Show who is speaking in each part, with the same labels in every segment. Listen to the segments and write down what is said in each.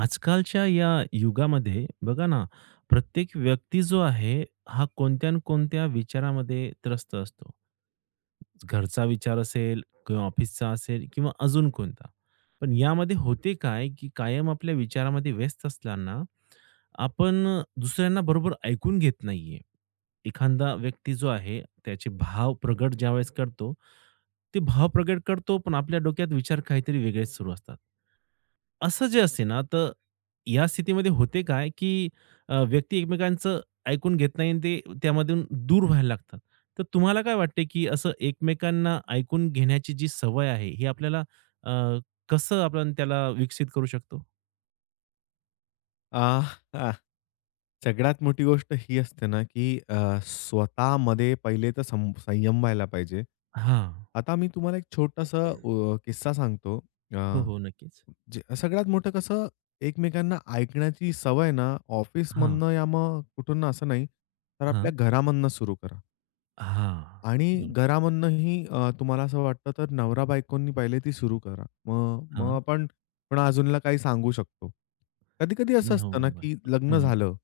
Speaker 1: आजकालच्या या युगामध्ये बघा ना, प्रत्येक व्यक्ती जो आहे, हा कोणत्या ना कोणत्या विचारामध्ये त्रस्त असतो. घरचा विचार असेल किंवा ऑफिसचा असेल किंवा अजून कोणता. पण यामध्ये होते काय, की कायम आपल्या विचारामध्ये व्यस्त असताना आपण दुसऱ्यांना बरोबर ऐकून घेत नाहीये. एखादा व्यक्ती जो आहे, त्याचे भाव प्रगट ज्यावेळेस करतो, ते भाव प्रगट करतो, पण आपल्या डोक्यात विचार काहीतरी वेगळेच सुरू असतात. असं जे असते ना, तर या स्थितीमध्ये होते काय, की व्यक्ती एकमेकांचं ऐकून घेत नाही आणि ते त्यामधून दूर व्हायला लागतात. तर तुम्हाला काय वाटते, की असं एकमेकांना ऐकून घेण्याची जी सवय आहे, ही आपल्याला अ, कसं आपण त्याला विकसित करू शकतो?
Speaker 2: अ, हां. सगळ्यात मोठी गोष्ट ही असते ना, की स्वतःमध्ये पहिले तर संयम व्हायला पाहिजे.
Speaker 1: हां.
Speaker 2: आता मी तुम्हाला एक छोटासा किस्सा सांगतो. अ,
Speaker 1: हो, हो. नक्कीच.
Speaker 2: जे सगळ्यात मोठं कसं एकमेकांना ऐकण्याची सवय ना, ऑफिसमधनं या मग कुठून ना, असं नाही, तर
Speaker 1: हां.
Speaker 2: आपल्या घरामधनं सुरू करा.
Speaker 1: हां. हो,
Speaker 2: आणि
Speaker 1: बरोबर.
Speaker 2: घरामधनंही तुम्हाला असं वाटतं तर नवरा-बायकोंनी पहिले ती सुरू करा. मग मग
Speaker 1: हां.
Speaker 2: आपण पण अजूनला काही सांगू शकतो. कधी-कधी असं असतं
Speaker 1: नवरा
Speaker 2: ना, की
Speaker 1: बायको.
Speaker 2: लग्न
Speaker 1: हं,
Speaker 2: झालं,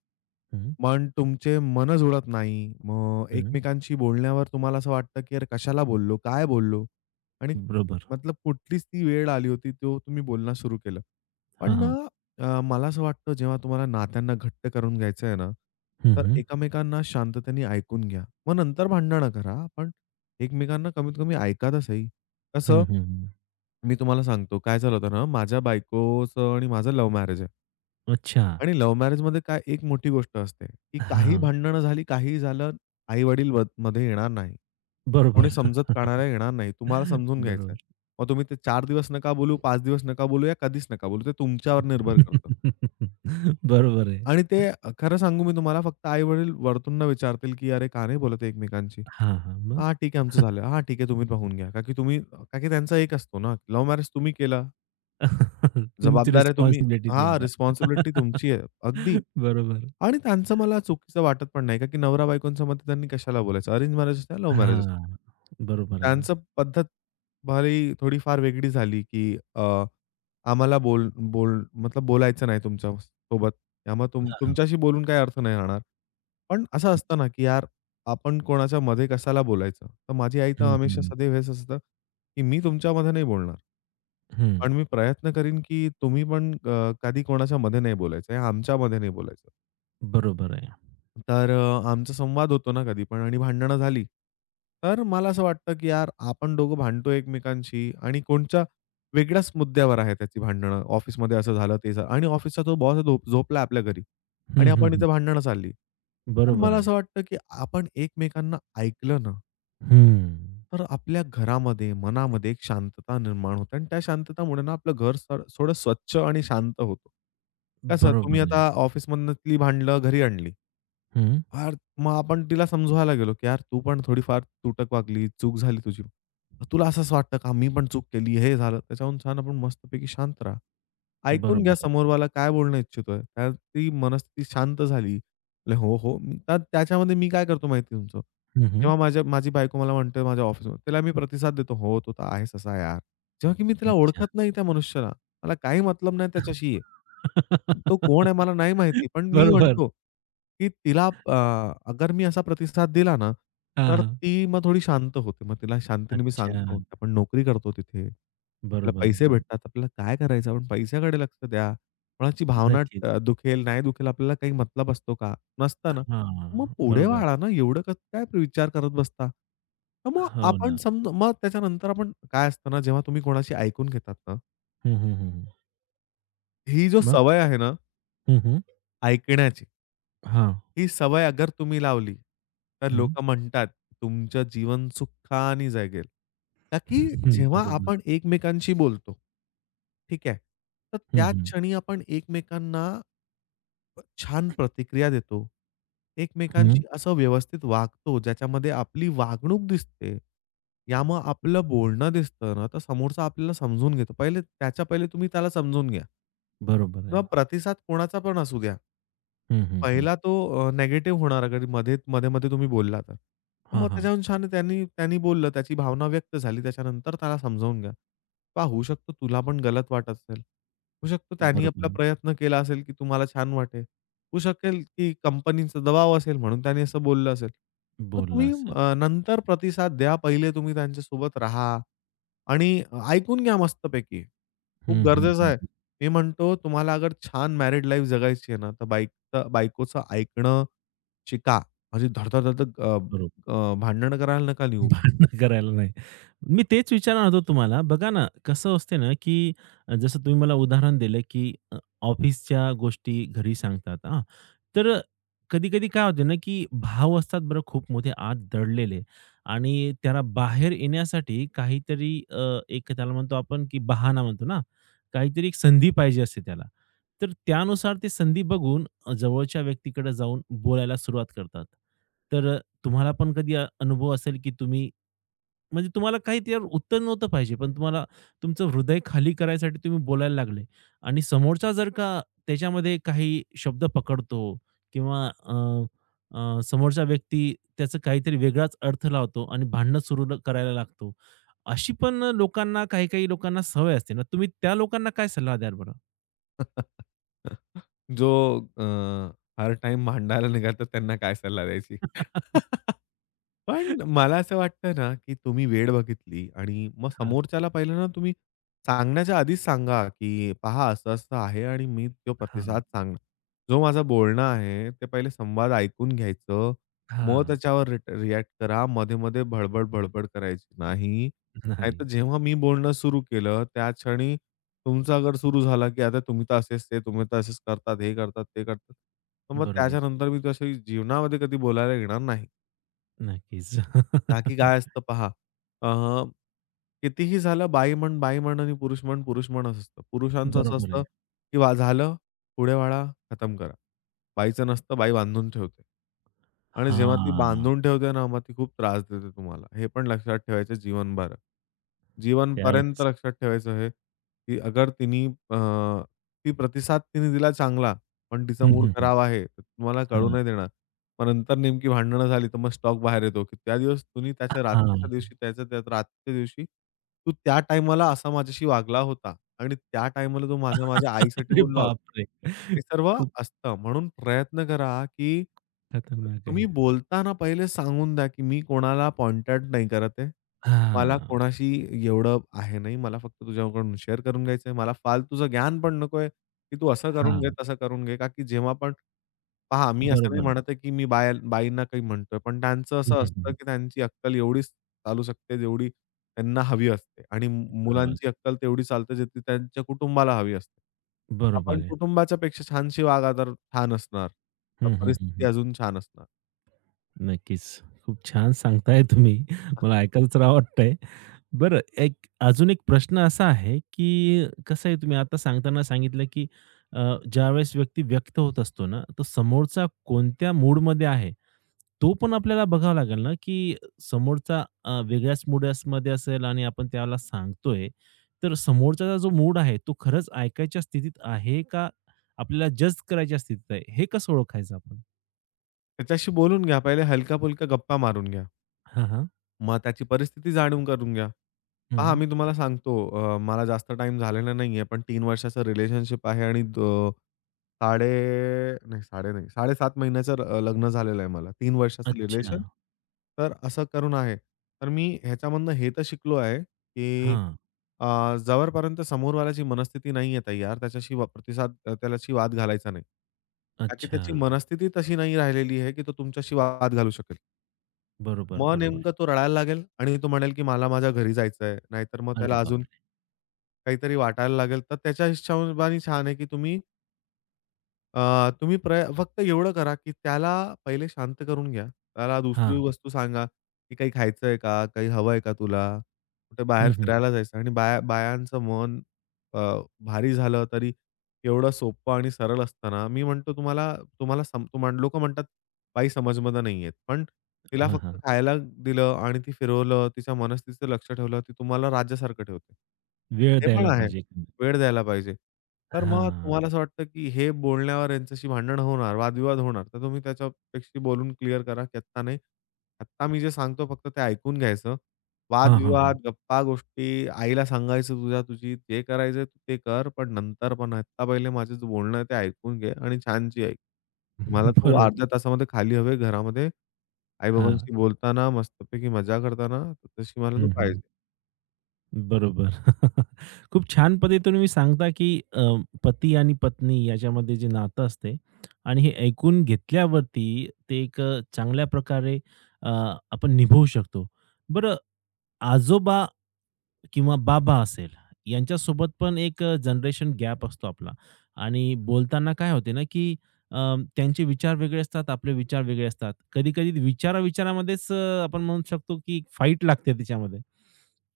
Speaker 1: हं,
Speaker 2: पण तुमचे मन जुळत नाही. मग
Speaker 1: हं.
Speaker 2: एकमेकांशी बोलण्यावर तुम्हाला असं वाटतं, की "यार कशाला बोललो? काय बोललो?" आणि
Speaker 1: बरोबर.
Speaker 2: मतलब कुठलीच ती वेळ आली होती, तो तुम्ही बोलणं सुरू केलं.
Speaker 1: हां,
Speaker 2: पण ना,
Speaker 1: हां.
Speaker 2: मला असं वाटतं जेव्हा तुम्हाला नात्यांना घट्ट करून घ्यायचं आहे ना,
Speaker 1: हं,
Speaker 2: तर
Speaker 1: हं.
Speaker 2: एकमेकांना शांततेने ऐकून घ्या. मग नंतर भांडणं करा, पण एकमेकांना कमीत कमी ऐका तर सही.
Speaker 1: हं,
Speaker 2: कसं,
Speaker 1: हं, हं.
Speaker 2: मी तुम्हाला सांगतो काय झालं होतं ना, माझ्या बायकोचं आणि माझं लव्ह मॅरेज आहे.
Speaker 1: अच्छा.
Speaker 2: आणि लव्ह मॅरेजमध्ये काय एक मोठी गोष्ट असते, की काही
Speaker 1: हां.
Speaker 2: भांडणं झाली, काहीही झालं, आई-वडील मध्ये येणार नाही. कोणी
Speaker 1: बरोबर.
Speaker 2: समजत काढायला येणार नाही. तुम्हाला समजून घ्यायचं आहे.
Speaker 1: बरोबर.
Speaker 2: मग तुम्ही ते 4 दिवस नका बोलू, 5 दिवस नका बोलू या कधीच नका बोलू. ते तुमच्यावर निर्भर करतं.
Speaker 1: बरोबर आहे.
Speaker 2: आणि ते खरं सांगू मी तुम्हाला फक्त आई-वडील वरतून ना विचारतील, की "अरे, का नाही बोलत आहे एकमेकांशी?"
Speaker 1: हां, हां. मग?
Speaker 2: "हां, ठीक आहे आमचं झालं." "हां, ठीक आहे तुम्ही पाहून घ्या." का की त्यांचा एक असतो ना, लव्ह मॅरेज तुम्ही केला,
Speaker 1: तुमची
Speaker 2: जबाबदाऱ्या तुम्ही
Speaker 1: रिस्पॉन्सिबिलिटी ती
Speaker 2: हां,
Speaker 1: आता.
Speaker 2: रिस्पॉन्सिबिलिटी तुमची आहे. अगदी.
Speaker 1: बरोबर.
Speaker 2: आणि त्यांचं मला चुकीचं वाटत पण नाही का, की नवरा-बायकोंच्या मध्ये त्यांनी कशाला बोलायचं? अरेंज मॅरेज असते, लव्ह मॅरेज असते.
Speaker 1: हां. बरोबर आहे ना.
Speaker 2: त्यांचं पद्धत भलेही थोडीफार वेगळी झाली, की आम्हाला बोल बोल मतलब बोलायचं नाही तुमच्या सोबत. त्यामुळे
Speaker 1: हां, हां.
Speaker 2: तुमच्याशी बोलून काही अर्थ नाही राहणार. पण असं असतं ना, की यार आपण कोणाच्या मध्ये कशाला बोलायचं? तर माझी आई तर
Speaker 1: हं,
Speaker 2: हमेशा
Speaker 1: हं.
Speaker 2: सदैव हेच असतं, की मी तुमच्यामध्ये नाही बोलणार.
Speaker 1: हं.
Speaker 2: पण मी प्रयत्न करीन, की तुम्ही पण कधी कोणाच्या मध्ये नाही बोलायचं. आमच्यामध्ये नाही बोलायचं.
Speaker 1: बरोबर आहे.
Speaker 2: तर आमचा संवाद होतो ना कधी पण आणि भांडणं झाली. तर मला असं वाटतं, की यार आपण दोघं भांडतोय एकमेकांशी आणि कोणच्या वेगळ्याच मुद्द्यावर आहे त्याची भांडणं. ऑफिसमध्ये असं झालं, ते झालं आणि ऑफिसचा तो बॉस झोपला आपल्या घरी
Speaker 1: हं,
Speaker 2: आणि
Speaker 1: हं,
Speaker 2: आपण
Speaker 1: हं.
Speaker 2: इथे भांडणं चालली. तर
Speaker 1: बरोबर
Speaker 2: मला
Speaker 1: आहे.
Speaker 2: असं वाटतं, की आपण एकमेकांना ऐकलं ना,
Speaker 1: हं.
Speaker 2: तर आपल्या घरामध्ये, मनामध्ये एक शांतता निर्माण होते आणि त्या शांततामुळे ना आपलं घर थोडं स्वच्छ आणि शांत होतं. कसं तुम्ही
Speaker 1: बरोबर आहे.
Speaker 2: आता ऑफिसमधनं ती घरी आणली.
Speaker 1: हं.
Speaker 2: फार मग आपण तिला समजवायला गेलो, की "यार, तू पण थोडीफार तुटक वागली, चूक झाली तुझी. तुला असंच वाटतं का मी पण चूक केली, हे झालं." त्याच्याहून छान आपण मस्तपैकी शांत राहा. ऐकून घ्या
Speaker 1: बरोबर.
Speaker 2: समोरवाला काय बोलणं इच्छितोय. त्यात ती मनस्थिती शांत झाली. म्हटलं, "हो, हो." त्यात त्याच्यामध्ये मी काय करतो माहिती आहे तुमचं?
Speaker 1: हं, हं.
Speaker 2: जेव्हा माझी बायको मला म्हणते माझ्या ऑफिसमध्ये, त्याला मी प्रतिसाद देतो, "हो, तो तर आहेच असा यार." जेव्हा की मी तिला
Speaker 1: अच्छा.
Speaker 2: ओळखत नाही त्या मनुष्याला. मला काही मतलब नाही त्याच्याशी. तो कोण आहे मला नाही माहिती. पण मी
Speaker 1: बरोबर.
Speaker 2: म्हणतो, की तिला अगर मी असा प्रतिसाद दिला ना,
Speaker 1: हां,
Speaker 2: तर
Speaker 1: हां.
Speaker 2: ती मग थोडी शांत होते. मग तिला शांतीने मी
Speaker 1: अच्छा.
Speaker 2: सांगतो, की आपण नोकरी करतो तिथे. आपल्याला
Speaker 1: बरोबर
Speaker 2: पैसे भेटतात. आपल्याला काय करायचं? आपण पैशाकडे लक्ष द्या. कोणाची भावना
Speaker 1: नक्कीच.
Speaker 2: दुखेल, नाही दुखेल आपल्याला काही मतलब असतो का? नसतं ना. मग
Speaker 1: हां,
Speaker 2: पुढे
Speaker 1: बरोबर.
Speaker 2: वाढा ना. एवढं कसं काय विचार करत बसता? तर मग
Speaker 1: हो
Speaker 2: आपण
Speaker 1: ना.
Speaker 2: समजा मग त्याच्यानंतर आपण काय असतं ना, जेव्हा तुम्ही कोणाशी ऐकून घेतात ना
Speaker 1: हं, हं, हं.
Speaker 2: ही जो
Speaker 1: मग?
Speaker 2: सवय आहे ना,
Speaker 1: हं, हं.
Speaker 2: ऐकण्याची,
Speaker 1: हां.
Speaker 2: ही सवय अगर तुम्ही लावली, तर
Speaker 1: हं.
Speaker 2: लोकं म्हणतात, तुमचं जीवन सुखाने जगेल. का की
Speaker 1: हं,
Speaker 2: जेव्हा आपण
Speaker 1: बरोबर.
Speaker 2: एकमेकांशी बोलतो, ठीक आहे. तर
Speaker 1: हं,
Speaker 2: त्या
Speaker 1: हं.
Speaker 2: क्षणी आपण एकमेकांना छान प्रतिक्रिया देतो.
Speaker 1: हं.
Speaker 2: एकमेकांशी असं व्यवस्थित वागतो, ज्याच्यामध्ये आपली वागणूक दिसते. यामुळं आपलं बोलणं दिसतं ना, तर समोरचा आपल्याला समजून घेतो. पहिले तुम्ही त्याला समजून घ्या.
Speaker 1: बरोबर आहे.
Speaker 2: किंवा प्रतिसाद कोणाचा पण असू द्या.
Speaker 1: हं, हं, हं.
Speaker 2: पहिला तो निगेटिव्ह होणार अगर मध्ये-मध्ये तुम्ही बोलला तर.
Speaker 1: हां,
Speaker 2: मग
Speaker 1: हां.
Speaker 2: त्याच्याहून छान त्यांनी त्यांनी बोललं, त्याची भावना व्यक्त झाली. त्याच्यानंतर त्याला समजावून घ्या. पहा होऊ शकतो तुला पण गलत वाटत असेल. होऊ शकतो त्यांनी आपला
Speaker 1: बरोबर.
Speaker 2: प्रयत्न केला असेल, की तुम्हाला छान वाटेल. होऊ शकेल, की कंपनीचा दबाव असेल म्हणून त्यांनी असं बोललं असेल. तर
Speaker 1: बोलला
Speaker 2: तुम्ही
Speaker 1: असेल.
Speaker 2: नंतर प्रतिसाद द्या. पहिले तुम्ही त्यांच्यासोबत राहा. आणि ऐकून घ्या मस्तपैकी.
Speaker 1: हं,
Speaker 2: खूप
Speaker 1: हं,
Speaker 2: गरजेचं
Speaker 1: हं,
Speaker 2: आहे.
Speaker 1: हं.
Speaker 2: मी म्हणतो तुम्हाला अगर छान मॅरिड लाईफ जगायची आहे ना, तर बायकोचं ऐकणं शिका. म्हणजे धड-धड, धडधड अ,
Speaker 1: बरोबर.
Speaker 2: अ, भांडण करायला नका निघू.
Speaker 1: भांडणं करायला नाही. मी तेच विचारणार होतो तुम्हाला. बघा ना, कसं असते ना, की जसं तुम्ही मला उदाहरण दिलं, की ऑफिसच्या गोष्टी घरी सांगतात हां. तर कधी-कधी काय होते ना, की भाव असतात बरं खूप मोठे आत दडलेले आणि त्याला बाहेर येण्यासाठी काहीतरी एक त्याला म्हणतो आपण, की बहाणा म्हणतो ना, काहीतरी एक संधी पाहिजे असते त्याला. तर त्यानुसार ती संधी बघून जवळच्या व्यक्तीकडे जाऊन बोलायला सुरुवात करतात. तर तुम्हाला पण कधी अनुभव असेल, की तुम्ही म्हणजे तुम्हाला काही त्यावर उत्तर नव्हतं पाहिजे, पण तुम्हाला तुमचं हृदय खाली करायसाठी तुम्ही बोलायला लागले आणि समोरचा जर का त्याच्यामध्ये काही शब्द पकडतो किंवा अ, अ, समोरचा व्यक्ती त्याचा काहीतरी वेगळाच अर्थ लावतो आणि भांडणं सुरू करायला लागतो. अशी पण लोकांना काही-काही लोकांना सवय असते ना, तुम्ही त्या लोकांना काय सल्ला द्याल बरं?
Speaker 2: जो अ, हर टाइम भांडायला निघाल, तर त्यांना काय सल्ला द्यायची? पण मला असं वाटतं ना, की तुम्ही वेळ बघितली आणि मग
Speaker 1: हां.
Speaker 2: समोरच्याला पहिलं ना तुम्ही सांगण्याच्या आधीच सांगा, की "पहा असं-असं आहे आणि मी तो
Speaker 1: हां,
Speaker 2: प्रतिसाद सांगणार." जो माझं बोलणं आहे, ते पहिले संवाद ऐकून घ्यायचं. मग
Speaker 1: हां.
Speaker 2: त्याच्यावर रिएक्ट करा. मध्ये-मध्ये भडबड-भडबड करायची नाही. नाहीतर
Speaker 1: नाही.
Speaker 2: जेव्हा मी बोलणं सुरू केलं, त्या क्षणी तुमचा गड सुरू झाला, की आता तुम्ही तर असेच करतात, हे करतात, ते करतात. तर मग
Speaker 1: बरोबर.
Speaker 2: त्याच्यानंतर मी तशी जीवनामध्ये कधी बोलायला येणार नाही.
Speaker 1: नक्कीच.
Speaker 2: टाकी काय असतं पहा. अ, कितीही झालं बाई म्हण, बाई म्हण आणि पुरुष म्हण, पुरुष म्हणच असतं. पुरुषांचं असं
Speaker 1: बरोबर आहे.
Speaker 2: असतं, की वा झालं, पुढे वाढा, खतम करा. बाईचं नसतं, बाई बांधून ठेवते. आणि जेव्हा ती
Speaker 1: हां,
Speaker 2: बांधून ठेवते ना, मग ती खूप त्रास देते तुम्हाला. हे पण लक्षात ठेवायचं जीवनभर. जीवनपर्यंत
Speaker 1: त्यावेळेस.
Speaker 2: लक्षात ठेवायचं हे, की अगर तिनी ती प्रतिसाद तिने दिला चांगला, पण तिचा
Speaker 1: हं,
Speaker 2: मूड
Speaker 1: हं, हं.
Speaker 2: खराब आहे, तर तुम्हाला कळू
Speaker 1: हां,
Speaker 2: नाही देणार. मग नंतर नेमकी भांडणं झाली, तर मग स्टॉक बाहेर येतो, की त्या दिवस तुम्ही त्याच्या रात्रीच्या
Speaker 1: हां.
Speaker 2: दिवशी त्याच्या त्या रात्रीच्या दिवशी तू त्या टाईमाला असा माझ्याशी वागला होता आणि त्या टाईमाला तो माझ्या आईसाठी
Speaker 1: अरे
Speaker 2: बोलला होता.
Speaker 1: बापरे!
Speaker 2: हे सर्व
Speaker 1: खूप
Speaker 2: असतं. म्हणून प्रयत्न करा, की
Speaker 1: खतरनाक आहे.
Speaker 2: तुम्ही बोलताना पहिले सांगून द्या, की मी कोणाला कॉन्टॅक्ट नाही करत आहे. मला
Speaker 1: हां,
Speaker 2: कोणाशी एवढं आहे नाही. मला फक्त तुझ्याकडून शेअर करून घ्यायचं आहे. मला फालतूचं ज्ञान पण नको आहे, की तू असं करून घे,
Speaker 1: हां.
Speaker 2: तसं करून घे. का की जेव्हा पण पहा, मी असं नाही
Speaker 1: बरोबर आहे.
Speaker 2: म्हणत आहे, की मी बाईंना काही म्हणतोय, पण त्यांचं
Speaker 1: हं,
Speaker 2: असं
Speaker 1: हं,
Speaker 2: असतं,
Speaker 1: हं.
Speaker 2: की त्यांची अक्कल एवढीच चालू शकते, जेवढी त्यांना हवी असते आणि
Speaker 1: बरोबर आहे.
Speaker 2: मुलांची अक्कल तेवढी चालते, जितकी त्यांच्या कुटुंबाला हवी असते.
Speaker 1: बरोबर
Speaker 2: आपण
Speaker 1: आहे.
Speaker 2: कुटुंबाच्या पेक्षा छानशी वागा, तर छान असणार. तर
Speaker 1: हं, हं, हं, हं.
Speaker 2: परिस्थिती अजून छान असणार.
Speaker 1: नक्कीच. खूप छान सांगताय तुम्ही. मला ऐकायलाच राहावं वाटतंय. बरं, एक अजून एक प्रश्न असा आहे, की कसं आहे तुम्ही आता सांगताना सांगितलं, की अ, ज्यावेळेस व्यक्ती व्यक्त होत असतो ना, तर समोरचा कोणत्या मूडमध्ये आहे, तो पण आपल्याला बघावा लागेल ना, की समोरचा वेगळ्याच मूडमध्ये असेल आणि आपण त्याला सांगतोय, तर समोरचा जो मूड आहे, तो खरंच ऐकायच्या स्थितीत आहे का आपल्याला जज करायच्या स्थितीत आहे, हे कसं ओळखायचं आपण?
Speaker 2: त्याच्याशी बोलून घ्या, पहिले हलक्या-फुलक्या गप्पा मारून घ्या.
Speaker 1: हां, हां.
Speaker 2: मग त्याची परिस्थिती जाणून करून घ्या. पहा
Speaker 1: हं.
Speaker 2: मी तुम्हाला सांगतो मला जास्त टाईम झालेला नाहीये, पण 3 वर्षाचं रिलेशनशिप आहे आणि द साडे नाही साडे नाही 7.5 महिन्याचं लग्न झालेलं आहे मला. 3 वर्षाचं
Speaker 1: अच्छा.
Speaker 2: रिलेशन. तर असं करून आहे. तर मी ह्याच्यामधनं हे तर शिकलो आहे, की
Speaker 1: हां.
Speaker 2: जवळपर्यंत समोरवाल्याची मनस्थिती नाहीये तयार, त्याच्याशी व प्रतिसाद अं, त्याच्याशी वाद घालायचा नाही. का
Speaker 1: अच्छा.
Speaker 2: त्याची मनस्थिती तशी नाही राहिलेली आहे, की तो तुमच्याशी वाद घालू शकेल.
Speaker 1: बरोबर,
Speaker 2: मग
Speaker 1: बरोबर.
Speaker 2: नेमका तो रडायला लागेल आणि तो म्हणेल, की मला माझ्या घरी जायचं आहे. नाहीतर मग
Speaker 1: अरे
Speaker 2: त्याला अजून
Speaker 1: बापरे!
Speaker 2: काहीतरी वाटायला लागेल. तर त्याच्या हिशोबाने छान आहे, की तुम्ही फक्त एवढं करा, की त्याला पहिले शांत करून घ्या. त्याला दुसरी
Speaker 1: हां.
Speaker 2: वस्तू सांगा, की काही खायचंय का? काही हवंय का तुला? कुठे बाहेर
Speaker 1: हं, हं.
Speaker 2: फिरायला जायचं आणि बायांचं मन अ, भारी झालं तरी एवढं सोपं आणि सरळ असताना मी म्हणतो तुम्हाला तुम्हाला सम तुम्हाला लोकं म्हणतात, "बाई समजमध्ये नाही पण तिला
Speaker 1: हां,
Speaker 2: फक्त
Speaker 1: हां.
Speaker 2: खायला दिलं आणि ती फिरवलं, तिच्या मनस्थितीचं लक्ष ठेवलं, ती तुम्हाला राज्यासारखं ठेवते.
Speaker 1: वेळ
Speaker 2: हे पण
Speaker 1: द्यायला
Speaker 2: आहे.
Speaker 1: पाहिजे.
Speaker 2: वेळ द्यायला पाहिजे. तर मग
Speaker 1: हां.
Speaker 2: तुम्हाला बरं. असं वाटतं, की हे बोलण्यावर यांच्याशी भांडण होणार, वादविवाद होणार. तर तुम्ही त्याच्यापेक्षा बोलून क्लिअर करा, की आत्ता नाही. आत्ता मी जे सांगतो फक्त ते ऐकून घ्यायचं.
Speaker 1: हां, हां, हां.
Speaker 2: वादविवाद, गप्पा-गोष्टी आईला सांगायचं तुझी जे करायचं आहे, ते कर. पण नंतर पण आत्ता पहिले माझं जे बोलणं आहे ते ऐकून घे आणि छानशी ऐक. मला तू
Speaker 1: बरोबर.
Speaker 2: अर्ध्या तासामध्ये खाली हवे घरामध्ये.
Speaker 1: हां.
Speaker 2: आई-बाबांशी बोलताना, मस्तपैकी मजा करताना, तर तशी मला तू
Speaker 1: हं,
Speaker 2: पाहिजे.
Speaker 1: हं. बरोबर. खूप छान पद्धतीने तुम्ही सांगता, की अ, पती आणि पत्नी याच्यामध्ये जे नातं असते आणि हे ऐकून घेतल्यावरती ते एक चांगल्या प्रकारे अ, आपण निभवू शकतो. बरं आजोबा किंवा बाबा असेल, यांच्यासोबत पण एक जनरेशन गॅप असतो आपला आणि बोलताना काय होते ना, की अ, त्यांचे विचार वेगळे असतात, आपले विचार वेगळे असतात. कधी-कधी विचारा-विचारामध्येच आपण म्हणू शकतो, की फाईट लागते त्याच्यामध्ये.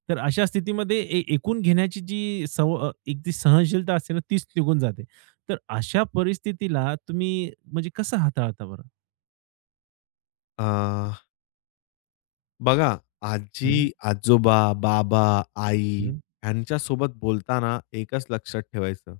Speaker 1: तर अशा स्थितीमध्ये ऐकून घेण्याची जी एक जी सहनशीलता असते ना, तीच निघून जाते. तर अशा परिस्थितीला तुम्ही म्हणजे कसं हाताळता बरं?
Speaker 2: अ बघा,
Speaker 1: हं,
Speaker 2: आजी, आजोबा, बाबा, आई
Speaker 1: हं.
Speaker 2: ह्यांच्यासोबत बोलताना एकच लक्षात ठेवायचं.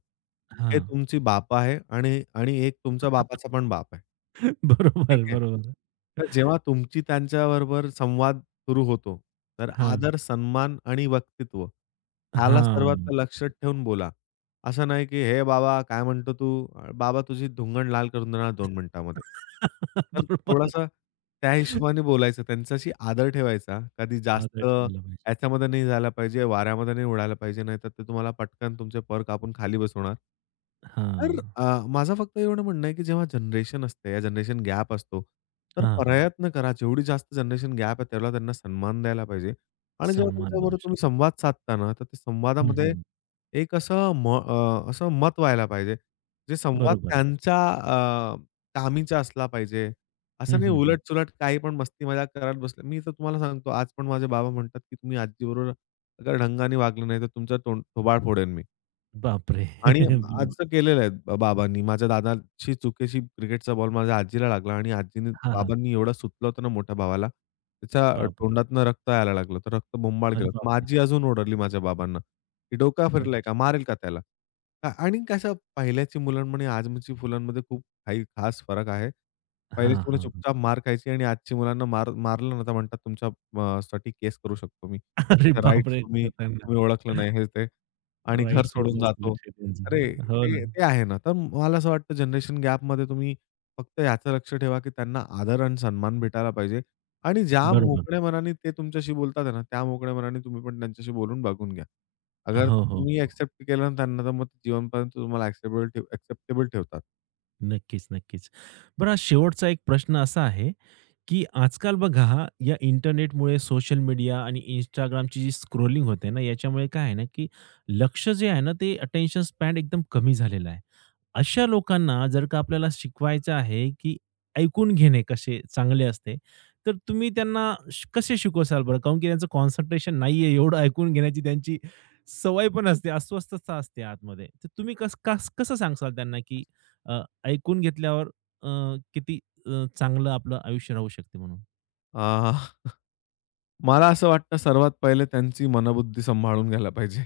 Speaker 1: हां.
Speaker 2: हे तुमची बापा आहे आणि आणि एक तुमच्या बापाचा पण बाप आहे. ठीक
Speaker 1: बरोबर,
Speaker 2: आहे.
Speaker 1: बरोबर.
Speaker 2: तर जेव्हा तुमची त्यांच्याबरोबर संवाद सुरू होतो, तर
Speaker 1: हां,
Speaker 2: आदर, सन्मान आणि वक्तित्व ह्याला सर्वात
Speaker 1: हां.
Speaker 2: लक्षात ठेवून बोला. असं नाही की "हे बाबा काय म्हणतो तू? बाबा तुझी धुंगण लाल करून देणार 2 मिनिटामध्ये." तर
Speaker 1: बरोबर.
Speaker 2: थोडासा त्या हिशोबाने बोलायचं. त्यांच्याशी आदर ठेवायचा. कधी
Speaker 1: आदर
Speaker 2: जास्त
Speaker 1: ठेवायला पाहिजे.
Speaker 2: ह्याच्यामध्ये नाही झाला पाहिजे, वाऱ्यामध्ये नाही उडायला पाहिजे. नाहीतर ते तुम्हाला पटकन तुमचे पर कापून खाली बसवणार.
Speaker 1: हां.
Speaker 2: तर माझं फक्त एवढं म्हणणं आहे, की जेव्हा जनरेशन असते, या जनरेशन गॅप असतो, तर
Speaker 1: हां, हां.
Speaker 2: प्रयत्न करा. जेवढी जास्त जनरेशन गॅप आहे, त्यांना सन्मान द्यायला पाहिजे. आणि जेव्हा
Speaker 1: सन्मान लावू
Speaker 2: त्यांच्याबरोबर तुम्ही
Speaker 1: शकतो.
Speaker 2: संवाद साधता ना, तर ते
Speaker 1: हं,
Speaker 2: संवादामध्ये
Speaker 1: हं,
Speaker 2: एक असं मत व्हायला पाहिजे. जे संवाद
Speaker 1: बरोबर आहे.
Speaker 2: त्यांच्या कामीचा असला पाहिजे.
Speaker 1: हं,
Speaker 2: असं नाही
Speaker 1: हं, हं.
Speaker 2: उलट-सुलट काही पण मस्ती मजाक करत बसले. मी तर तुम्हाला सांगतो आज पण माझे बाबा म्हणतात, की तुम्ही आजीबरोबर अगर ढंगाने वागलं नाही तर तुमचं तोंड थोबाड फोडेन मी.
Speaker 1: बापरे!
Speaker 2: आणि
Speaker 1: बरोबर.
Speaker 2: आजचं केलेलं आहे बाबांनी. माझ्या दादाची चुकीशी क्रिकेटचा बॉल माझ्या आजीला लागला आणि
Speaker 1: हां, हां.
Speaker 2: बाबांनी एवढं सुतलं होतं ना मोठ्या भावाला, त्याच्या
Speaker 1: बापरे!
Speaker 2: तोंडातनं रक्त यायला लागलं. तर रक्त बोंबाळ
Speaker 1: अरे
Speaker 2: केलं. मग
Speaker 1: बापरे!
Speaker 2: आजी अजून ओरडली माझ्या बाबांना, की "डोका फिरलाय
Speaker 1: अच्छा.
Speaker 2: का? मारेल का त्याला?" आणि कसं पहिल्याची मुलांमध्ये आजची मुलांमध्ये खूप काही खास फरक आहे.
Speaker 1: हां,
Speaker 2: पहिलीची मुलं
Speaker 1: हां,
Speaker 2: चुपचाप
Speaker 1: हां.
Speaker 2: मार खायची आणि आजची मुलांना मार मारलं ना तर म्हणतात तुमच्या साठी केस करू शकतो मी.
Speaker 1: अरे
Speaker 2: माझ्या
Speaker 1: बापरे!
Speaker 2: तुम्ही
Speaker 1: त्यांना
Speaker 2: तुम्ही ओळखलं नाही हे ते आणि घर
Speaker 1: राइट्सवर
Speaker 2: सोडून
Speaker 1: जास्त
Speaker 2: जातो.
Speaker 1: लक्ष आहे
Speaker 2: अरे,
Speaker 1: त्यांचं. हो
Speaker 2: ते
Speaker 1: ना.
Speaker 2: ते आहे ना. तर मला असं वाटतं जनरेशन गॅपमध्ये तुम्ही फक्त याचं लक्ष ठेवा, की त्यांना आदर आणि सन्मान भेटायला पाहिजे आणि ज्या
Speaker 1: बरोबर.
Speaker 2: मोकळ्या मनाने ते तुमच्याशी बोलतात आहे ना, त्या मोकळ्या मनाने तुम्ही पण त्यांच्याशी बोलून बघून घ्या. अगर
Speaker 1: हो, हो,
Speaker 2: तुम्ही
Speaker 1: हो.
Speaker 2: एक्सेप्ट केलं ना त्यांना, तर मग ते जीवनपर्यंत तुम्हाला एक्सेप्टेबल ठेवतात.
Speaker 1: नक्कीच, नक्कीच. बरं, शेवटचा एक प्रश्न असा आहे की आजकाल बघा या इंटरनेटमुळे सोशल मीडिया आणि Instagramची जी स्क्रोलिंग होते ना, याच्यामुळे काय आहे ना, की लक्ष जे आहे ना, ते अटेन्शन स्पॅन एकदम कमी झालेलं आहे. अशा लोकांना जर का आपल्याला शिकवायचं आहे, की ऐकून घेणे कसे चांगले असते, तर तुम्ही त्यांना कसे शिकवसाल बरं? काहून की त्यांचं कॉन्सन्ट्रेशन नाहीये एवढं ऐकून घेण्याची त्यांची सवय पण असते, अस्वस्थता असते आतमध्ये. तर तुम्ही कस कास कसं सांगाल त्यांना, की ऐकून घेतल्यावर अ, किती चांगलं आपलं आयुष्य राहू शकते म्हणून.
Speaker 2: अ, मला असं वाटतं सर्वात पहिले त्यांची मनःबुद्धी सांभाळून घ्यायला पाहिजे.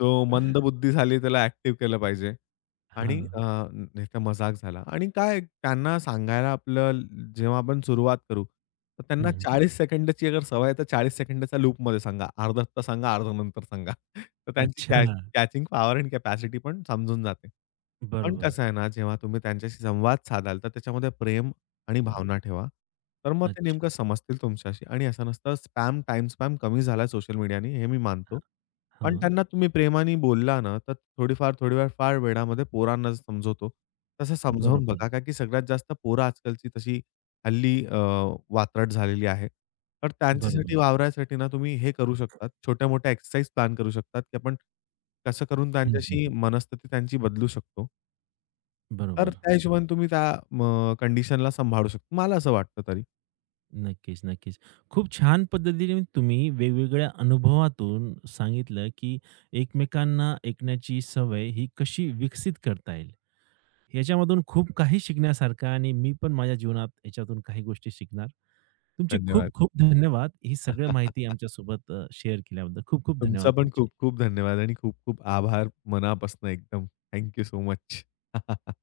Speaker 2: तो मंदबुद्धी झाली त्याला ॲक्टिव्ह केलं पाहिजे. आणि
Speaker 1: हां.
Speaker 2: नाही तर मजाक झाला. आणि काय त्यांना सांगायला आपलं जेव्हा आपण सुरुवात करू, तर त्यांना
Speaker 1: हं,
Speaker 2: 40 सेकंदाची अगर सवय आहे, तर 40 सेकंदाच्या लूपमध्ये सांगा. अर्धा आत्ता सांगा, अर्धा नंतर सांगा. तर त्यांची
Speaker 1: अच्छा.
Speaker 2: कॅचिंग पॉवर आणि कॅपॅसिटी पण समजून जाते. पण
Speaker 1: बरोबर.
Speaker 2: कसं आहे ना, जेव्हा तुम्ही त्यांच्याशी संवाद साधाल, तर त्याच्यामध्ये प्रेम आणि भावना ठेवा. तर मग ते
Speaker 1: अच्छा.
Speaker 2: नेमकं समजतील तुमच्याशी आणि असं नसतं स्पॅम, टाईम स्पॅम कमी झाला सोशल मीडियाने हे मी मानतो. पण
Speaker 1: हां.
Speaker 2: त्यांना तुम्ही प्रेमाने बोलला ना, तर थोडीफार फार वेळामध्ये पोरांना समजवतो. तसं समजावून
Speaker 1: बरोबर,
Speaker 2: बघा, का की सगळ्यात जास्त पोरं आजकालची तशी हल्ली वात्रट झालेली आहे. तर
Speaker 1: बरोबर.
Speaker 2: त्यांच्यासाठी वावरायसाठी ना, तुम्ही हे करू शकतात, छोट्या-मोठ्या एक्सरसाइज प्लॅन करू शकतात, की आपण कसं करून
Speaker 1: हं, हं, हं.
Speaker 2: मनस्थिती त्यांची बदलू शकतो. तर
Speaker 1: बरोबर.
Speaker 2: त्या हिशोबाने तुम्ही त्या कंडिशनला सांभाळू शकतो. मला असं वाटतं तरी.
Speaker 1: नक्कीच, नक्कीच. खूप छान पद्धतीने तुम्ही वेगवेगळ्या अनुभवातून सांगितलं, की एकमेकांना ऐकण्याची सवय ही कशी विकसित करता येईल. याच्यामधून खूप काही शिकण्यासारखं आहे आणि मी पण माझ्या जीवनात याच्यातून काही गोष्टी शिकणार. तुमचे
Speaker 2: धन्यवाद.
Speaker 1: खूप खूप धन्यवाद. ही सगळी माहिती आमच्यासोबत शेअर केल्याबद्दल. खूप खूप
Speaker 2: तुमचा
Speaker 1: धन्यवाद
Speaker 2: पण
Speaker 1: तुमचे.
Speaker 2: खूप-खूप धन्यवाद आणि खूप-खूप आभार मनापासून एकदम. Thank so much.